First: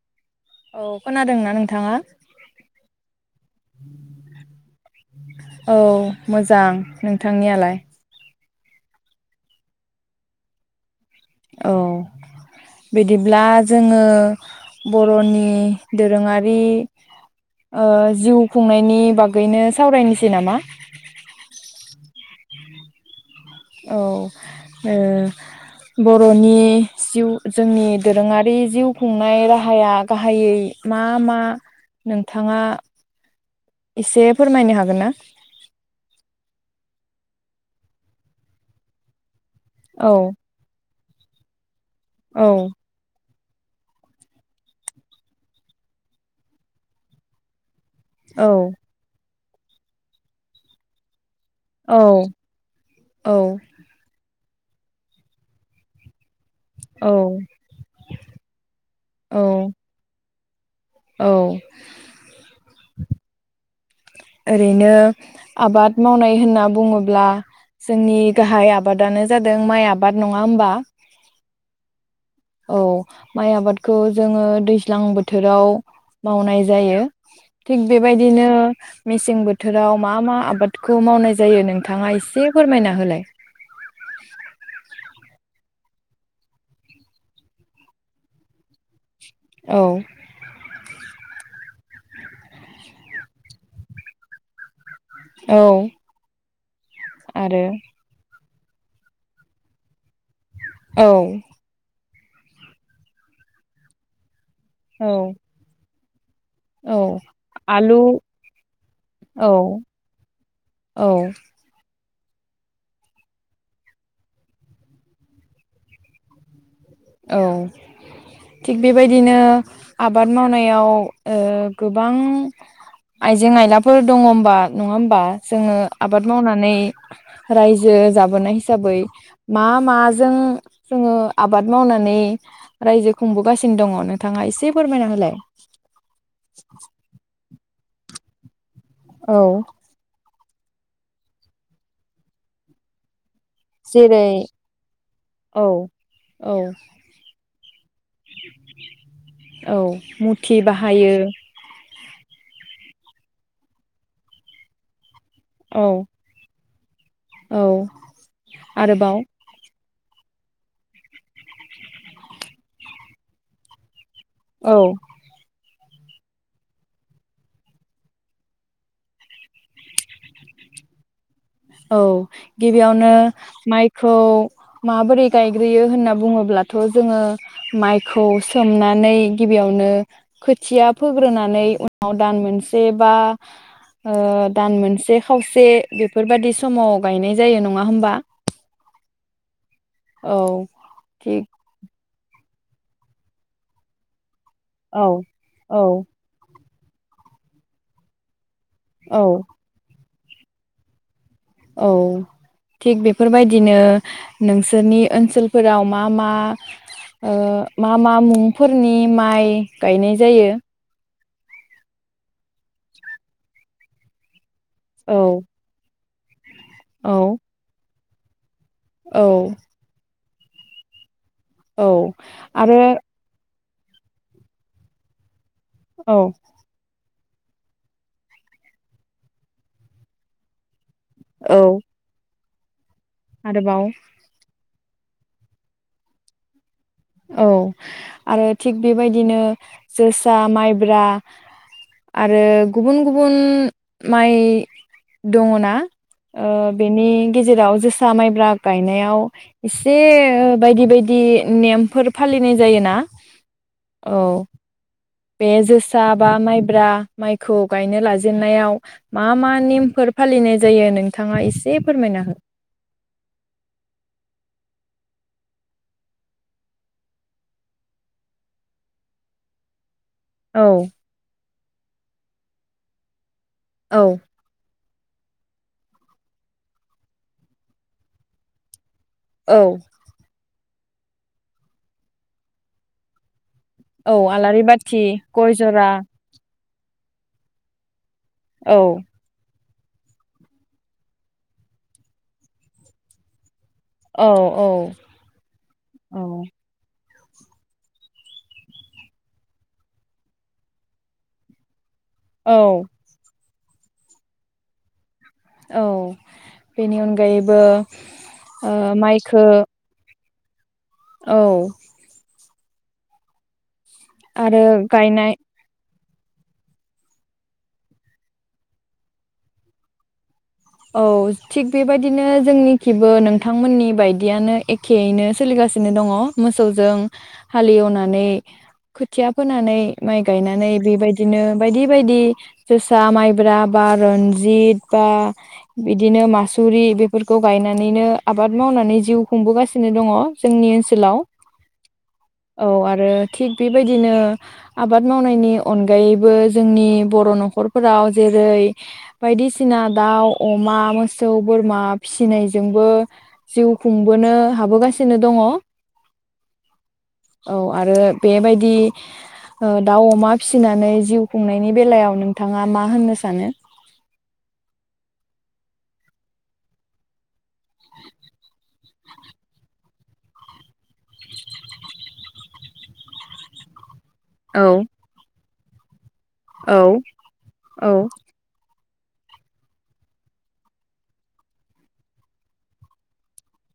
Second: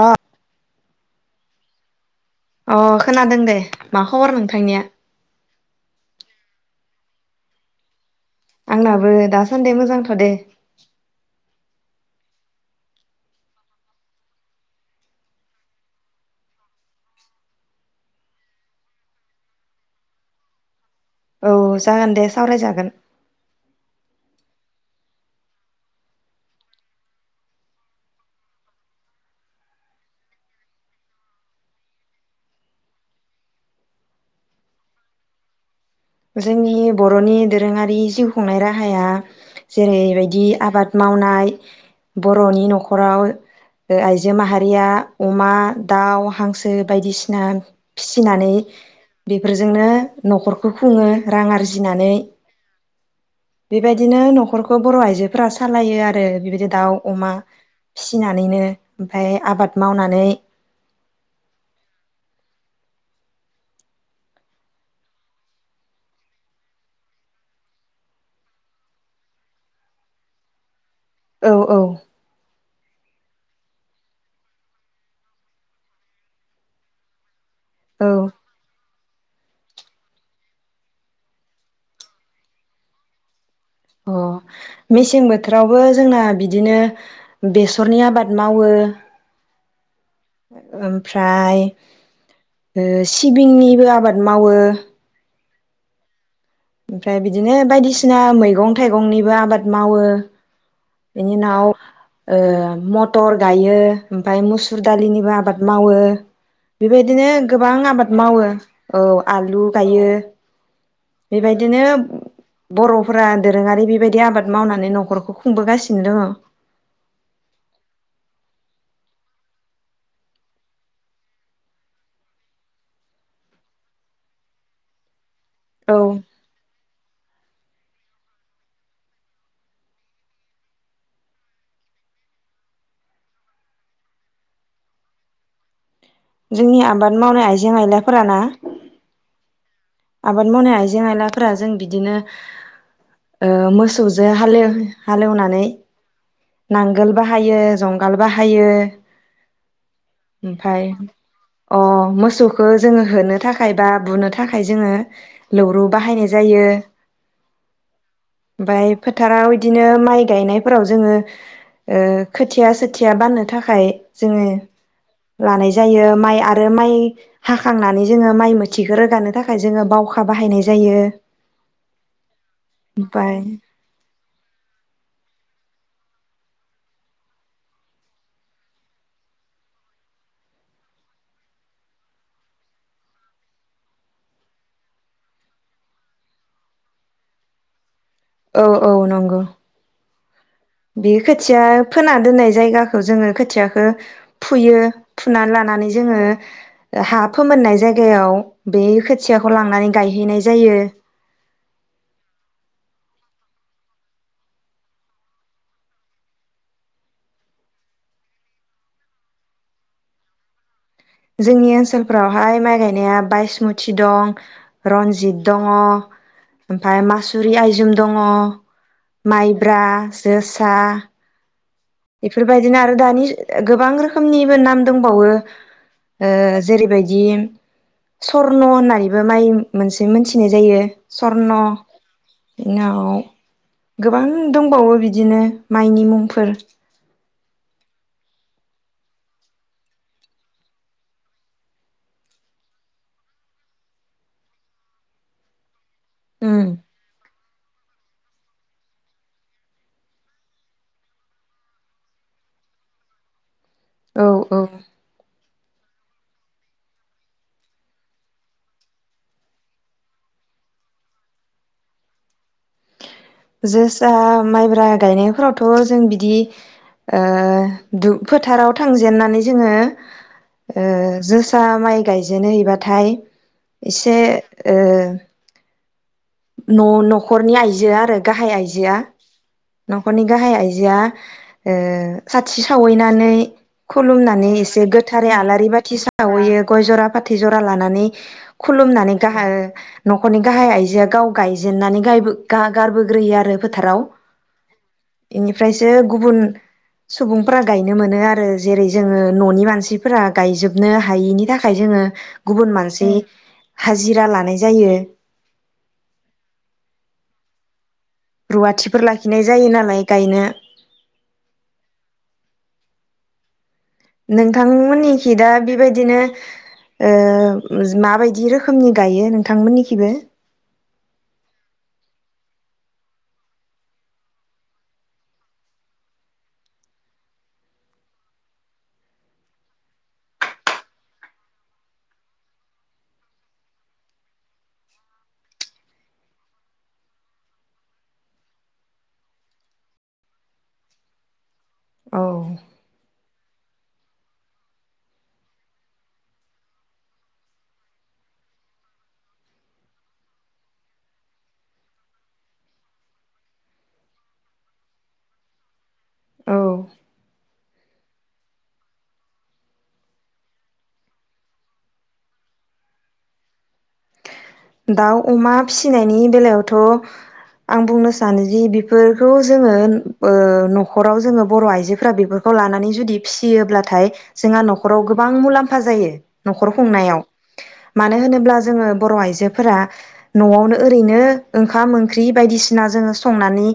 अ औ खोनादोंना नोंथाङा। अ खोनादों दे मा खबर नोंथांनिया औ मोजां नोंथांनियालाय? आंनाबो दासान्दि मोजांथ' दे। औ बिदिब्ला जोङो बर'नि दोरोङारि ओ जिउ खुंनायनि बागैनो सावरायनिसै नामा? औ जागोन दे। सावरायजागोन। औ ओ बर'नि जिउ जोंनि दोरोङारि जिउ खुंनाय राहाया गाहायै मा मा नोंथाङा एसे फोरमायनो हागोन ना? जोंनि बर'नि दोरोङारि जिउ खुंनाय राहाया औ जेरैबायदि आबाद मावनाय। औ बर'नि न'खराव ओ आइजो माहारिया अमा दाउ हांसो बायदिसिना औ फिसिनानै बेफोरजोंनो न'खरखौ खुङो। रां औ आरजिनानै औ बेबायदिनो नख न'खरखौ बर' आइजोफोरा सालायो आरो। बिबायदि दाउ औ अमा फिसिनानैनो ओमफाय औ आबाद मावनानै औ ओरैनो आबाद मावनाय होनना बुङोब्ला जोंनि गाहाय आबादानो जादों माइ आबाद नङा होमबा? औ औ। औ माइ आबादखौ जोङो दैज्लां बोथोराव मावनाय जायो। थिग औ बेबायदिनो मेसें बोथोराव मा मा आबादखौ मावनाय जायो नोंथाङा एसे फोरमायना होलाय। अ मेसें बोथोराव बो जोंना बिदिनो बेसरनि आबाद मावो। औ ओमफ्रा फ्राय ओ सिबिंनिबो आबाद मावो। औ। ओमफ्राय बिदिनो आरो बायदिसिना मै मैगं थाइगंनिबो आबाद मावो। औ बिनि उनाव ओ मथर गायो। फाय मुसुर औ दालिनिबो आबाद मावो। औ बेबायदिनो गोबां आलु आबाद मावो औ औ आलु गायो। औ बेबायदिनो बर'फोरा दोरोङारि बेबायदि आबाद मावनानै न'खरखौ खुंबोगासिनो दङो। औ थिग बेबायदिनो आबाद मावनायाव ओ गोबां आइजें आइलाफोर दङ होबा नङा होमबा? जोङो औ आबाद मावनानै रायजो जाबोनाय हिसाबै मा माजों जोङो आबाद मावनानै रायजो खुंबोगासिनो दङ' नोंथाङा एसे फोरमायना होलाय जोंनि आबाद मावनाय आइ जें आयलाफोरा ना औ आबाद मावनाय आइजें आइलाफोरा जों बिदिनो ओ मोसौजों जेरै हाल हालेवनानै औ औ नांगोल बाहायो [unintelligible] बाहायो औ मथि ओमफाय बाहायो अ मोसौखौ जोङो होनो थाखाय बा बुनो थाखाय जोङो लौरु औ बाहायनाय जायो औ ओमफाय आरोबाव फोथाराव इदिनो [unintelligible] माइ गायनायफोराव जोङो ओ खोथिया सोथिया बाननो थाखाय जोङो औ लानाय जायो माइ आरो माइ हाखांनानै जोङो माइ मोथिखो रोगानो थाखाय जोङो बावखा बाहायनाय जायो। औ गिबियावनो ओमफाय माइखौ माबोरै गायग्रोयो होनना बुङोब्लाथ' जोङो माइखौ सोमनानै गिबियावनो खोथिया फोग्रोनानै उनाव दान मोनसे बा ओ दान मोनसे खावसे बेफोरबादि समाव गायनाय जायो नङा होमबा औ औ नंगौ। औ बे थिग खोथिया खोना दोननाय जायगाखो जोङो खोथियाखो फुयो औ फुनानै औ लानानै जोङो हा फोमोननाय जायगायाव बे औ खोथियाखौ लांनानै गायहैनाय जायो औ थिग बेफोरबायदिनो नोंसोरनि ओनसोलफोराव मा मा ओ मा मा मुंफोरनि माइ गायनाय जायो? जोंनि ओनसोलफोरावहाय माइ गायनाया बायसमुथि दं औ रन्जित दङ' ओमफ्राय औ मासुरि आइजुं दङ औ माइब्रा जोसा औ बेफोरबायदिनो आरो दानि गोबां रोखोमनिबो नाम दंबावो। औ ओ जेरैबायदि बिदि सर्न' होननानैबो माइ मोनसे मोनथिनाय जायो। सर्न' औ बिनो अ आव आरोबाव गोबां दंबावो बिदिनो माइनि मुंफोर औ आरो थिग बेबायदिनो जोसा माइब्रा आरो गुबुन गुबुन माइ दङ ना? ओ बेनि गेजेराव जोसा माइब्रा गायनायाव एसे बायदि बायदि नेम फोर फालिनाय जायोना औ औ बे जोसा बा माइब्रा माइखौ गायनो लाजेननायाव मा मा नेमफोर फालिनाय जायो नोंथाङा एसे फोरमायना हो? जोसा माइब्रा गायनायफोरावथ' जों बिदि ओ दु फोथाराव थांजेननानै जोङो औ ओ जोसा माइ गायजे बिदिनो हैबाथाय औ एसे ओ [inaudible] न' न'खरनि आइजोआ आरो गाहाय आइजोआ औ न'खरनि गाहाय आइजो बिया ओ साथि सावैनानै औ खुलुमनानै आलारि एसे बाथि गोथारै गय आलारि जरा बाथि सावैयो गय जरा फाथै जरा लानानै औ खुलुमनानै गाहरो। न'खरनि गाहाय आइजोया गाव गायजेननानै गायबो गारबोग्रोयो आरो फोथाराव औ इनिफ्रायसो गुबुन औ सुबुंफोरा गायनो मोनो आरो जेरै जोङो न'नि मानसिफोरा गायजोबनो हायिनि थाखाय जोङो गुबुन औ मानसि हाजिरा लानाय जायो। औ बेनि अनगायैबो ओ रुवाथिफोर माइखो लाखिनाय जायो नालाय गायनो औ आरो गायनाय नोंथांमोननिखि दा बेबायदि बिदिनो ओ माबायदि रोखोमनि गायो नोंथांमोननिखैबो औ थिग बेबायदिनो जोंनिखैबो नोंथांमोननि बायदियानो एखेयैनो सोलिगासिनो दङ मोसौजों हालेवनानै खोथिया फोनानै, माइ गायनानै बेबायदिनो बायदि बायदि जोसा माइब्रा बा रन्जित बा बिदिनो मासुरि बेफोरखौ गायनानैनो आबाद मावनानै जिउ खुंबोगासिनो दङ जोंनि ओनसोलाव औ आरो थिग बेबायदिनो आबाद मावनायनि अनगायैबो जोंनि बर' न'खरफोराव जेरै बायदिसिना दाउ अमा, मोसौ, बोरमा फिसिनायजोंबो जिउ खुंबोनो हाबोगासिनो दङ। औ। औ आरो बेबायदि ओ दाउ अमा फिसिनानै जिउ खुंनायनि बेलायाव नोंथाङा मा होननो सानो? दाउ अमा फिसिनायनि बेलायावथ' आं बुंनो सानो जि बे फोरखौ जोङो ओ न'खराव जोङो बर' आइजोफोरा बेफोरखौ लानानै जुदि फिसियोब्लाथाय जोंहा औ नख'राव गोबां मुलाम फा जायो न'खर औ खुंनायाव मानो होनोब्ला जोङो बर' आइजो फोरा न'आवनो ओरैनो ओंखाम ओंख्रि बायदिसिना जोङो संनानै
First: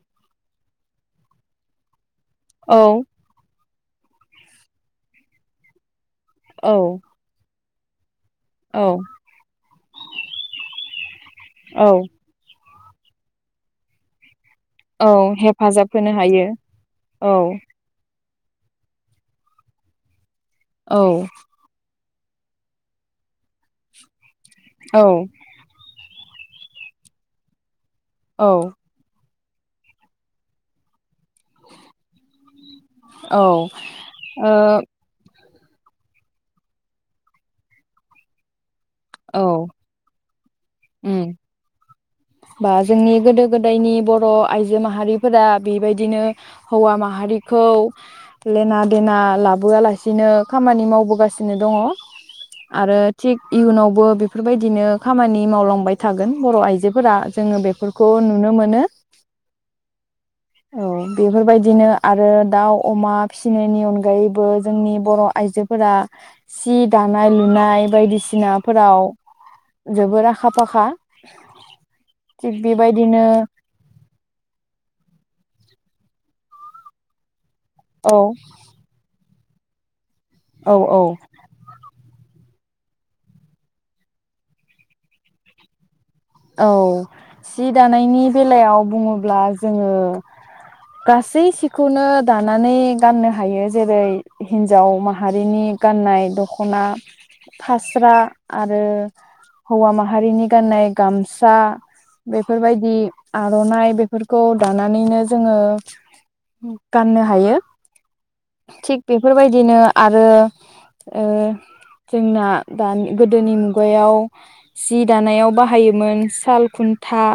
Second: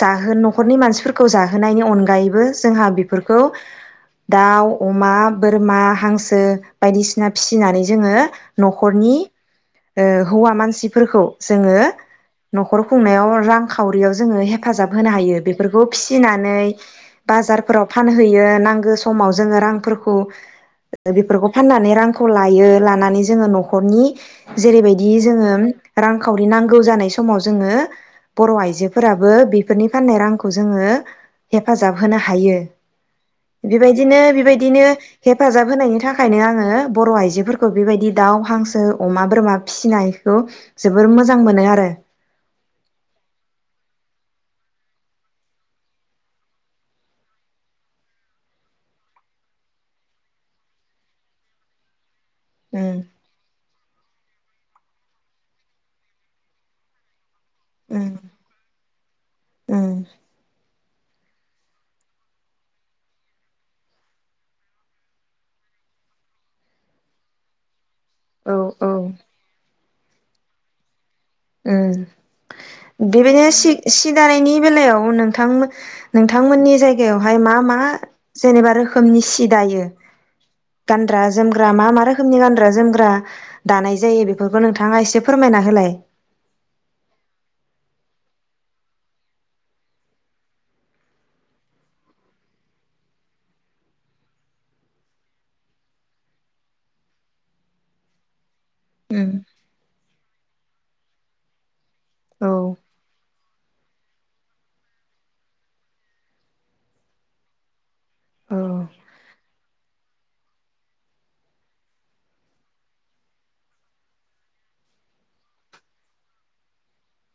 जाहो न'खरनि मानसिफोरखौ जाहोनायनि अनगायै बो जोंहा औ बेफोरखौ दाउ, अमा, बोरमा, हांसो आरो औ बायदिसिना फिसि फिनानै जोङो न'खरनि औ ओ हौवा मानसिफोरखौ जोङो न'खर खुंनायाव रां खावरियाव जोङो हे हेफाजाब औ होनो हायो बेफोरखौ हेफाजाब होनो हायो फिसिनानै औ बाजारफोराव फान होयो नांगो समाव जोङो रांफोरखौ औ बेफोरखौ फाननानै रां खौ लायो लानानै जोङो न'खरनि औ जेरैबायदि जोङो रां रांखावरि नांगौ जानाय समाव जोङो औ बर' आइजोफोराबो बो बेफोरनि फाननाय रांखौ जोङो हेफाजाब होनो हायो ओ बेबायदिनो बेबायदिनो हे हेफाजाब होनायनि थाखायनो आङो बर' आइजोफोरखौ बेबायदि दाव, हांसो, औ बोरमा फिसिनायखौ जोबोर उम मोजां मोनो आरो। बा जोंनि गोदो गोदायनि बर आइजो माहारिफोरा बेबायदिनो हौवा माहारिखौ लेना देना लाबोआलासिनो खामानि मावबोगासिनो दङ। आरो उम थिक इयुनावबो बेफोरबायदिनो खामानि मावलांबाय थागोन बर आइजो फोरा। जोङो उम बेफोरखौ नुनो मोनो। उम औ बेफोरबायदिनो आरो दाउ अमा फिसिनायनि अनगायैबो जोंनि बर आइजोफोरा सि दानाय लुनाय औ औ बायदिसिनाफोराव जोबोर आखा फाखा। उम बेबायदिनो सि सि दानायनि बेलायाव नों थां नोंथांमोननि जायगायावहाय मा मा औ जेनेबा रोखनि सि सिदायो? औ औ गानद्रा जोमग्रा मा मा रोखोमनि गान ग्रा जोमग्रा दानाय जायो बेफोरखौ नोंथाङा एसे फोरमायना होलाय। औ सि दानायनि बेलायाव बुङोब्ला जोङो गासै सिखौनो दानानै गाननो हायो जेरै हिन्जाव माहारिनि गाननाय दखना फास्रा आरो उम हौवा माहा हारिनि गाननाय गामसा औ बेफोरबायदि आरनाइ बेफोरखौ दानानैनो जोङो गाननो हायो औ थिग बेफोरबायदिनो आरो ओ जोंना दा गोदोनि मुगायाव जि दानायाव बाहा बाहायोमोन साल खुन्था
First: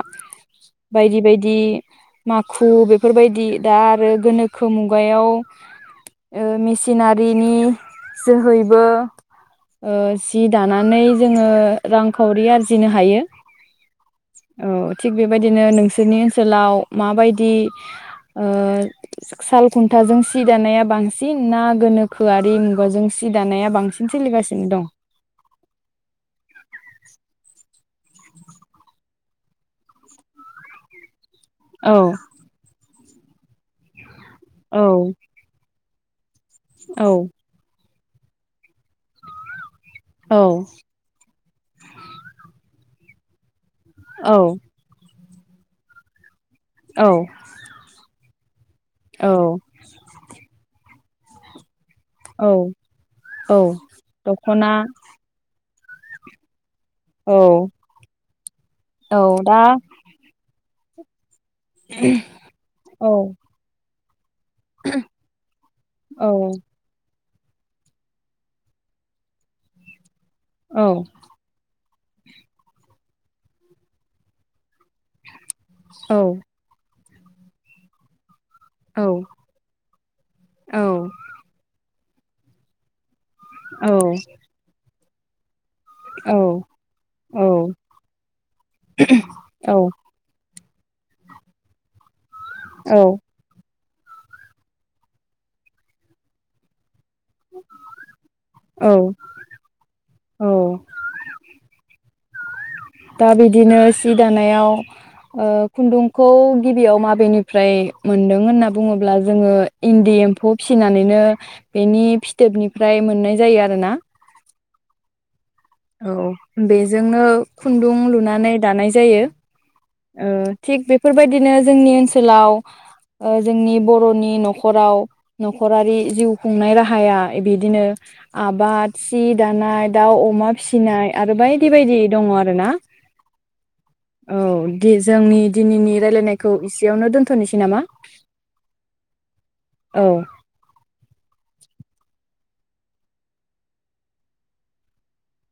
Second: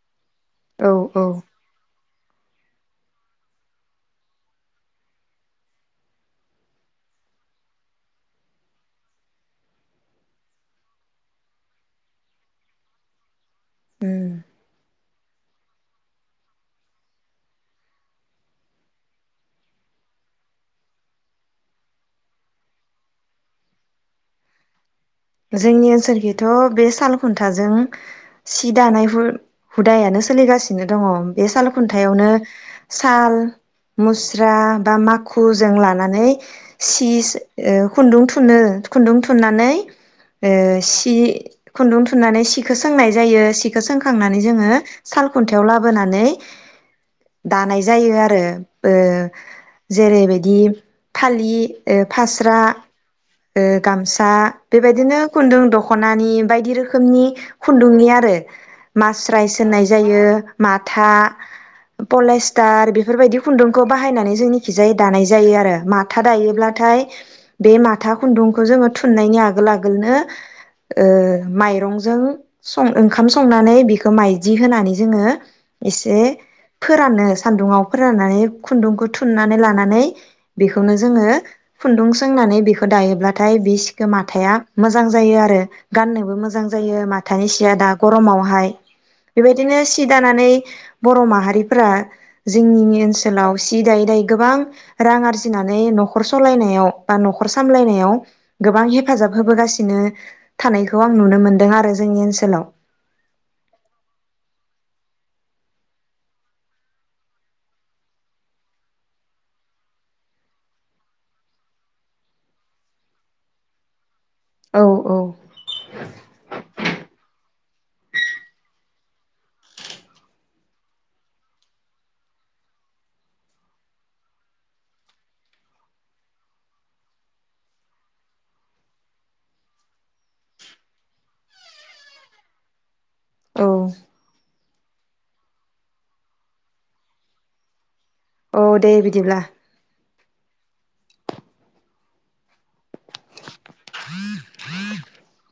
औ बायदि औ बायदि। माखु बेफोरबायदि दा आरो गोनोखो मुगायाव ओ मिसिनारिनि जोहैबो ओ जि दानानै जोङो रांखावरि आरजिनो हायो। उम औ थिग बेबायदिनो नोंसोरनि ओनसोलाव माबायदि ओ साल खुन्थाजों सि दानाया बांसिन ना गोनोखोआरि मुगाजों सि दानाया बांसिन सोलिगासिनो दं? जोंनि ओनसोलखैथ बे साल खुन्थाजों सि दानाय हु-हुदायानो सोलिगासिनो दङ। बे साल औ खुन्थायावनो साल मुस रा औ बा माखु जों ला नानै औ सि सो ओ खुन्दुं थुनो खुन्दुं थुननानै औ ओ सि खुन्दुं थुननानै सिखौ सोंनाय जायो सि खौ औ सोंखांनानै जोङो साल खुन्थायाव लाबोनानै औ दानाय जायो आरो [inaudible] ओ औ जेरैबायदि फालि ओ औ फास्रा औ ओ गामसा दख'ना बे बेबायदिनो खुन्दुं दख दख'नानि बायदि रोखोम रोखोमनि औ खुन्दुंनि आरो औ मास्रायसज दा होननाय जायो माथा था पलेस्टार औ बेफोरबायदि खुन्दुंखौ बाहायनानै जोंनिखिजाय दानाय जायो आरो माथा औ दायोब्लाथाय बे माथा खुन्दुंखौ जोङो थुननायनि आगोल आगोल आगोलनो औ ओ मायरंजों सङो ओंखाम संनानै बेखौ मायदि होनानै जोङो औ एसे फोरानो सान्दुङाव फोराननानै औ खुन्दुंखौ थुननानै लानानै औ बेखौनो जोङो खुन्दुं सोंनानै बेखौ दायोब्ला थाय बि सिखौ माथाया मोजां जायो आरो गाननोबो औ मोजां जायो माथानि सिया दा गरमावहाय बेबायदिनो औ सि दानानै बर' माहारिफोरा जोंनिनो ओनसोलाव सि दायै दायै गोबां रां आरजिनानै न'खर सलायनायाव बा न'खर सामलायनायाव गोबां औ हेफाजाब [unintelligible] औ थानायखौ आं नुनो मोनदों आरो जोंनि ओनसोल [unintelligible] दा बिदिनो सि दानायाव ओ खुन्दुंखौ गिबियाव माबेनिफ्राय मोन्दों होनना बुङोब्ला जोङो इन्दि एम्फौ फिसिनानैनो बेनि फिथोबनिफ्राय मोननाय जायो आरो ना औ औ औ बेजोंनो खुन्दुं लुनानै दानाय जायो ओ थिग बेफोरबायदिनो जोंनि ओनसोलाव जोंनि बरनि नखराव नखरारि जिउ खुंनाय राहाया बिदिनो आबाद सि दानाय दाउ अमा फिसिनाय आरो बायदि बायदि दङ आरो ना औ औ दि जोंनि दिनैनि रायलायनायखौ एसेयावनो दोन्थनोसै नामा औ दे बिदिब्ला औ [inaudible]